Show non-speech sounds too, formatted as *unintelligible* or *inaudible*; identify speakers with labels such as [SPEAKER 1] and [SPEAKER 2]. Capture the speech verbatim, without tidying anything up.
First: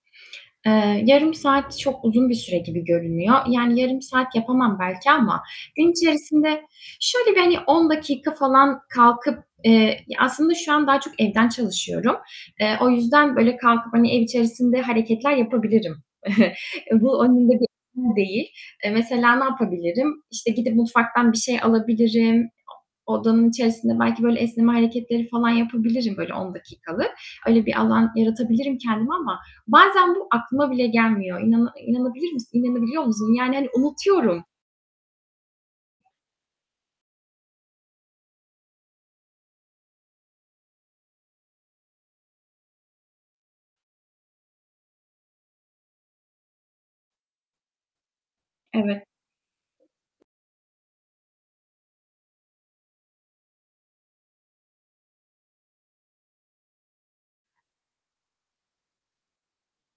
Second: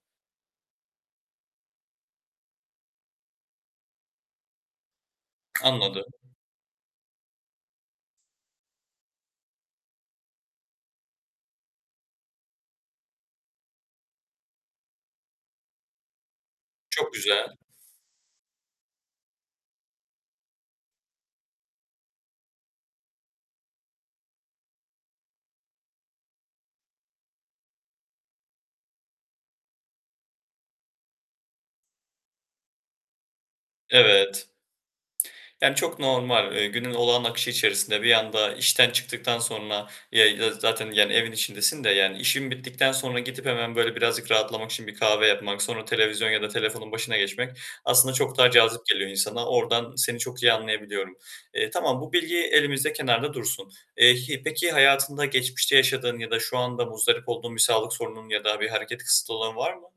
[SPEAKER 1] Eee, yarım saat çok uzun bir süre gibi görünüyor. Yani yarım saat yapamam belki ama gün
[SPEAKER 2] Anladım.
[SPEAKER 1] içerisinde, şöyle, bir hani on dakika falan kalkıp, eee Ya, aslında şu an daha çok evden çalışıyorum. Eee, o yüzden böyle kalkıp hani ev içerisinde hareketler yapabilirim. *chuckles* E, bu
[SPEAKER 2] Çok
[SPEAKER 1] onun
[SPEAKER 2] güzel.
[SPEAKER 1] gibi *unintelligible* değil. Eee, mesela ne yapabilirim? İşte, gidip mutfaktan bir şey alabilirim. Odanın içerisinde belki böyle esneme hareketleri falan yapabilirim, böyle on dakikalık. Öyle bir alan yaratabilirim kendime ama bazen bu aklıma bile gelmiyor. İnana İnanabilir misin? *whistles* İnanabiliyor musun? Yani, hani, unutuyorum.
[SPEAKER 2] Evet. Yani çok normal, eee, günün olağan akışı içerisinde bir anda işten çıktıktan sonra Ya, y zaten yani evin içindesin de, yani, işin bittikten sonra gidip hemen böyle birazcık rahatlamak için bir kahve yapmak, sonra televizyon ya da telefonun başına geçmek aslında çok daha cazip
[SPEAKER 1] Evet.
[SPEAKER 2] geliyor insana. Oradan seni çok iyi anlayabiliyorum. Eee, tamam, bu bilgi elimizde kenarda dursun. Eee, hi peki hayatında geçmişte yaşadığın ya da şu anda muzdarip olduğun bir sağlık sorununun ya da bir hareket kısıtı olan var mı?